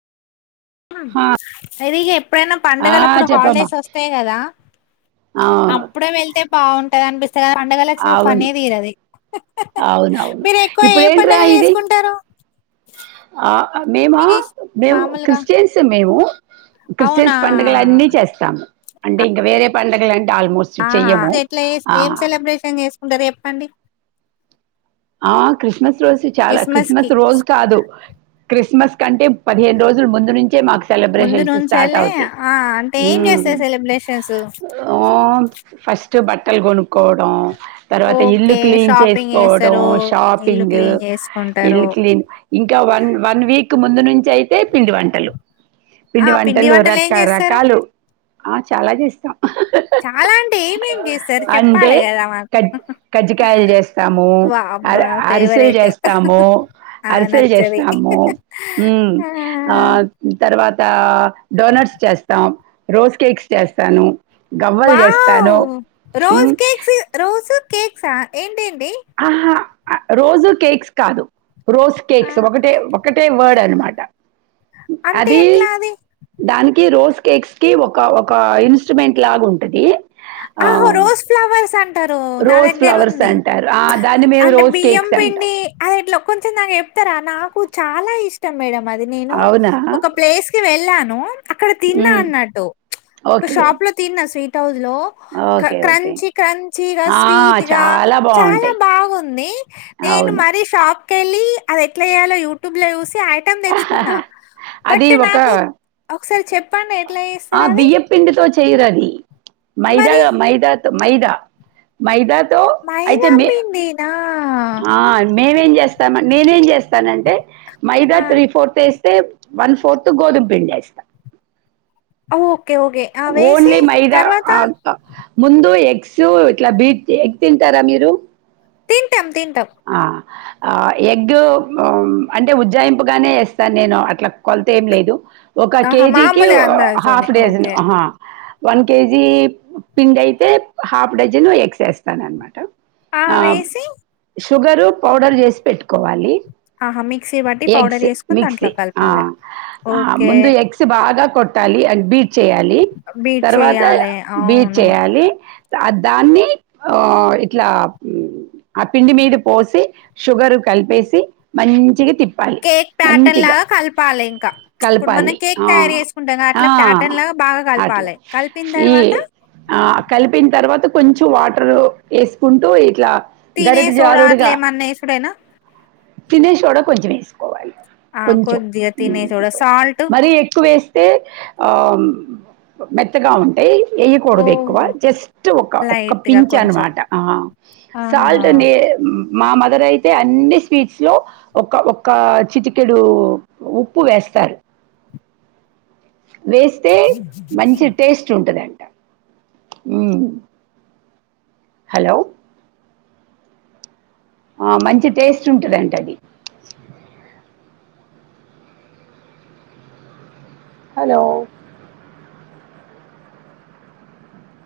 హా అది ఇగ ఎప్పుడైనా ఆ పండుగలు అప్పుడు చెప్పమ్మా హాలిడేస్ వస్తాయి కదా ఆ అప్పుడే వెళ్తే బాగుంటది అనిపిస్ స పండగలు వచ్చినప్ అవును పనే తిరది అవునవును ఇప్పుడు ఏంట్రా ఇది ఆ మేము మేము క్రిస్టియన్స్ మేము అవునా క్రిస్టియన్స్ పండుగలు అన్నీ చేస్తాం అంటే ఇంకా వేరే పండగలన్ ఆల్మోస్ట్ చెయము ఆ [unintelligible] చేసుకుంటారే చేప్పండి ఆ క్రిస్మస్ రోజు చాలా క్రిస్మస్ రోజు కాదు క్రిస్మస్ కంటే పదిహేను రోజులు ముందు నుంచే మాకు ముందు సెలబ్రేషన్స్ స్టార్ట్ నుంచెల్లే అవుతాయి ఆ అంటే ఏం హ్మ్ చేస్తారు సెలబ్రేషన్స్ ఆ ఫస్ట్ బట్టలు కొనుకోడం తర్వాత ఇల్లు ఓకే క్లీన్ షాపింగ్ చేసుకో చేస్తారు ఇల్లు షాపింగ్ క్లీన్ ఇల్లు చేసుకుంటారు క్లీన్ ఇంకా వన్ వన్ వీక్ ఇకు ముందు నుంచి అయితే పిండి వంటలు ఆ పిండి వంటలు ఏం రక చేస్తారు రకాలు ఆ చాలా చేస్తా చాలా అంటే ఏమేం చేస్తారు అంటే చెప్పాలి కదా మాకు కజ్ వావ్ అరే అరిసెలు చేస్తాము ఆ అరిసెలు నచ్చది చేస్తాము హ్మ్ ఆ తర తర్వాత డోనట్స్ చేస్తాం రోస్ కేక్స్ చేస్తాను గవ్వలు చేస్తాను వావ్ రోజ్ మ్మ్ కేక్స్ రోజు కేక్స్ ఆ ఏంటి ఆహా రోజు కేక్స్ కాదు రోస్ ఆ కేక్స్ ఒకటే ఒకటే వర్డ్ అనమాట అంటే అది ఎట్లా అది దానికి రోస్ కేక్స్ కి ఒక ఒక ఇన్స్ట్రుమెంట్ లాగ ఉంటది ఆహో ఆ రోజ్ ఫ్లవర్స్ అం అంటారు నా రోజ్ దగ్గర ఫ్లవర్స్ ఉంది అంటారు ఆ దాన్ని మేము అంటే రోజ్ బియ్యం కేక్స్ అంటాం పిండి అది ఎట్లో కొంచెం నాకు చెప్ ఇత్తర నాకు చాలా ఇష్టం మేడం మది నేను అవునా ఒక ప్లేస్ కి వెళ్ళాన్ ఊ అక్కడ తిన్నా ఉమ్, అన్నట్టు ప్చ్ ఒక ఓకే షాప్ లో తిన్నా sweet hello okay okay crunchy క్రంచిగా ఆ స్వీట్ గా చాలా చాలా బాగుంటాయి బాగుంది నేను అవును మరి షాప్ కెళ్ళి అది ఎట్లా జెయలో యూటుబ్ లో జుసి ఐటమ్ తెచ్చుకున్నా అది బట్ ఒక నాకు ఒకసారి చెప్పండి ఎట్లా ఆ జెస్తరు అది మరి మైదాగా మైదా మైదా మైదా మైదా పిండి నా స్తమండి నేనేం జెస్ తనంటే మైదా ఆ, ఫోర్త్ ఏస్తే వన్ ఫోర్త్ గోదుమ్ పిండి ఏస్తా ఓకే ఓకే ఆ వేసి మైదా తర్వాత ఆ, ఆ, ముందు ఎగ్సు ఇట్లా బీట్ జె ఎగ్ తింటారా మీరు తింటం తిం ఆ ఆ ఎగ్ హ్మ్ అంటే ఉజ్జాయింపుగానే ఏస్తాన్ నేను అట్లా కొల్తేం లేదు ఒక ఆహా కేజీకి మామూలుగా అందాజతోనే హాఫ్ డజన్ ఓకే హ వన్ కేజీ పిండయితే హాఫ్ డజన్ ఎగ్స్ ఏస్తాను అన్మాట ఆరేసి షుగరు పౌడర్ జేస్ పెట్టుకోవాలి ఆహా మిక్సీ బట్టి పౌడర్ ఎగ్స్ వేసుకుని మిక్సి దాంట్లో ఆ కలపాలి ఆ ఓకే ముందు ఎగ్స్ బాగా కొట్టలి అండ్ బీట్ చేయాలి బీట్ తర్వాత చేయాలి బీట్ అవును చేయాలి ద దాన్ని ఉ ఇట్లా హ్మ్ పిండి మీద పోసి షుగరు కల్పేసి మంచిగా తిప్ కేక్ ప్యాటన్‌లా గ కలపాలి ఇంకా ప్చ్ ఇప్పుడు మనం కలపాలి కేక్ ఆ తయారు చేసుకుంటాంగ ఆ అట్లా ప్యాటన్‌లా బాగా అట్లా కలపాలె కలిపిన్‌ తర్వాత కొంచు వాటరు వేసుకుంటూ ఇట్లా తినే గరిట సోడా జారుడుగా అట్లెమన్న ఎసుడెన కొంజం వేసుకోవాలి కొంచెం తినే సోడా సాల్ట్ మరి ఎక్కువ వేస్ య్ ఆ మెత్తగా ఉంటయ్ వేయకూడదు ఎక్కువ ఓహో జస్ట్ ఒక్క ఒక్క లైట్ గా పించ్ కొంచెం అన్మాట ఆ ఆహా అల్ట్ నే మా మదర్ అయితే అన్ని స్వీట్స్ లో ఒక ఒక చిటికెడు ఉప్పు వేస్తారు వేస్తే మంచి టేస్ట్ ఉంటదంట ఊ హాలో ఆ మంచి టేస్ట్ ఉంటదంటది హలో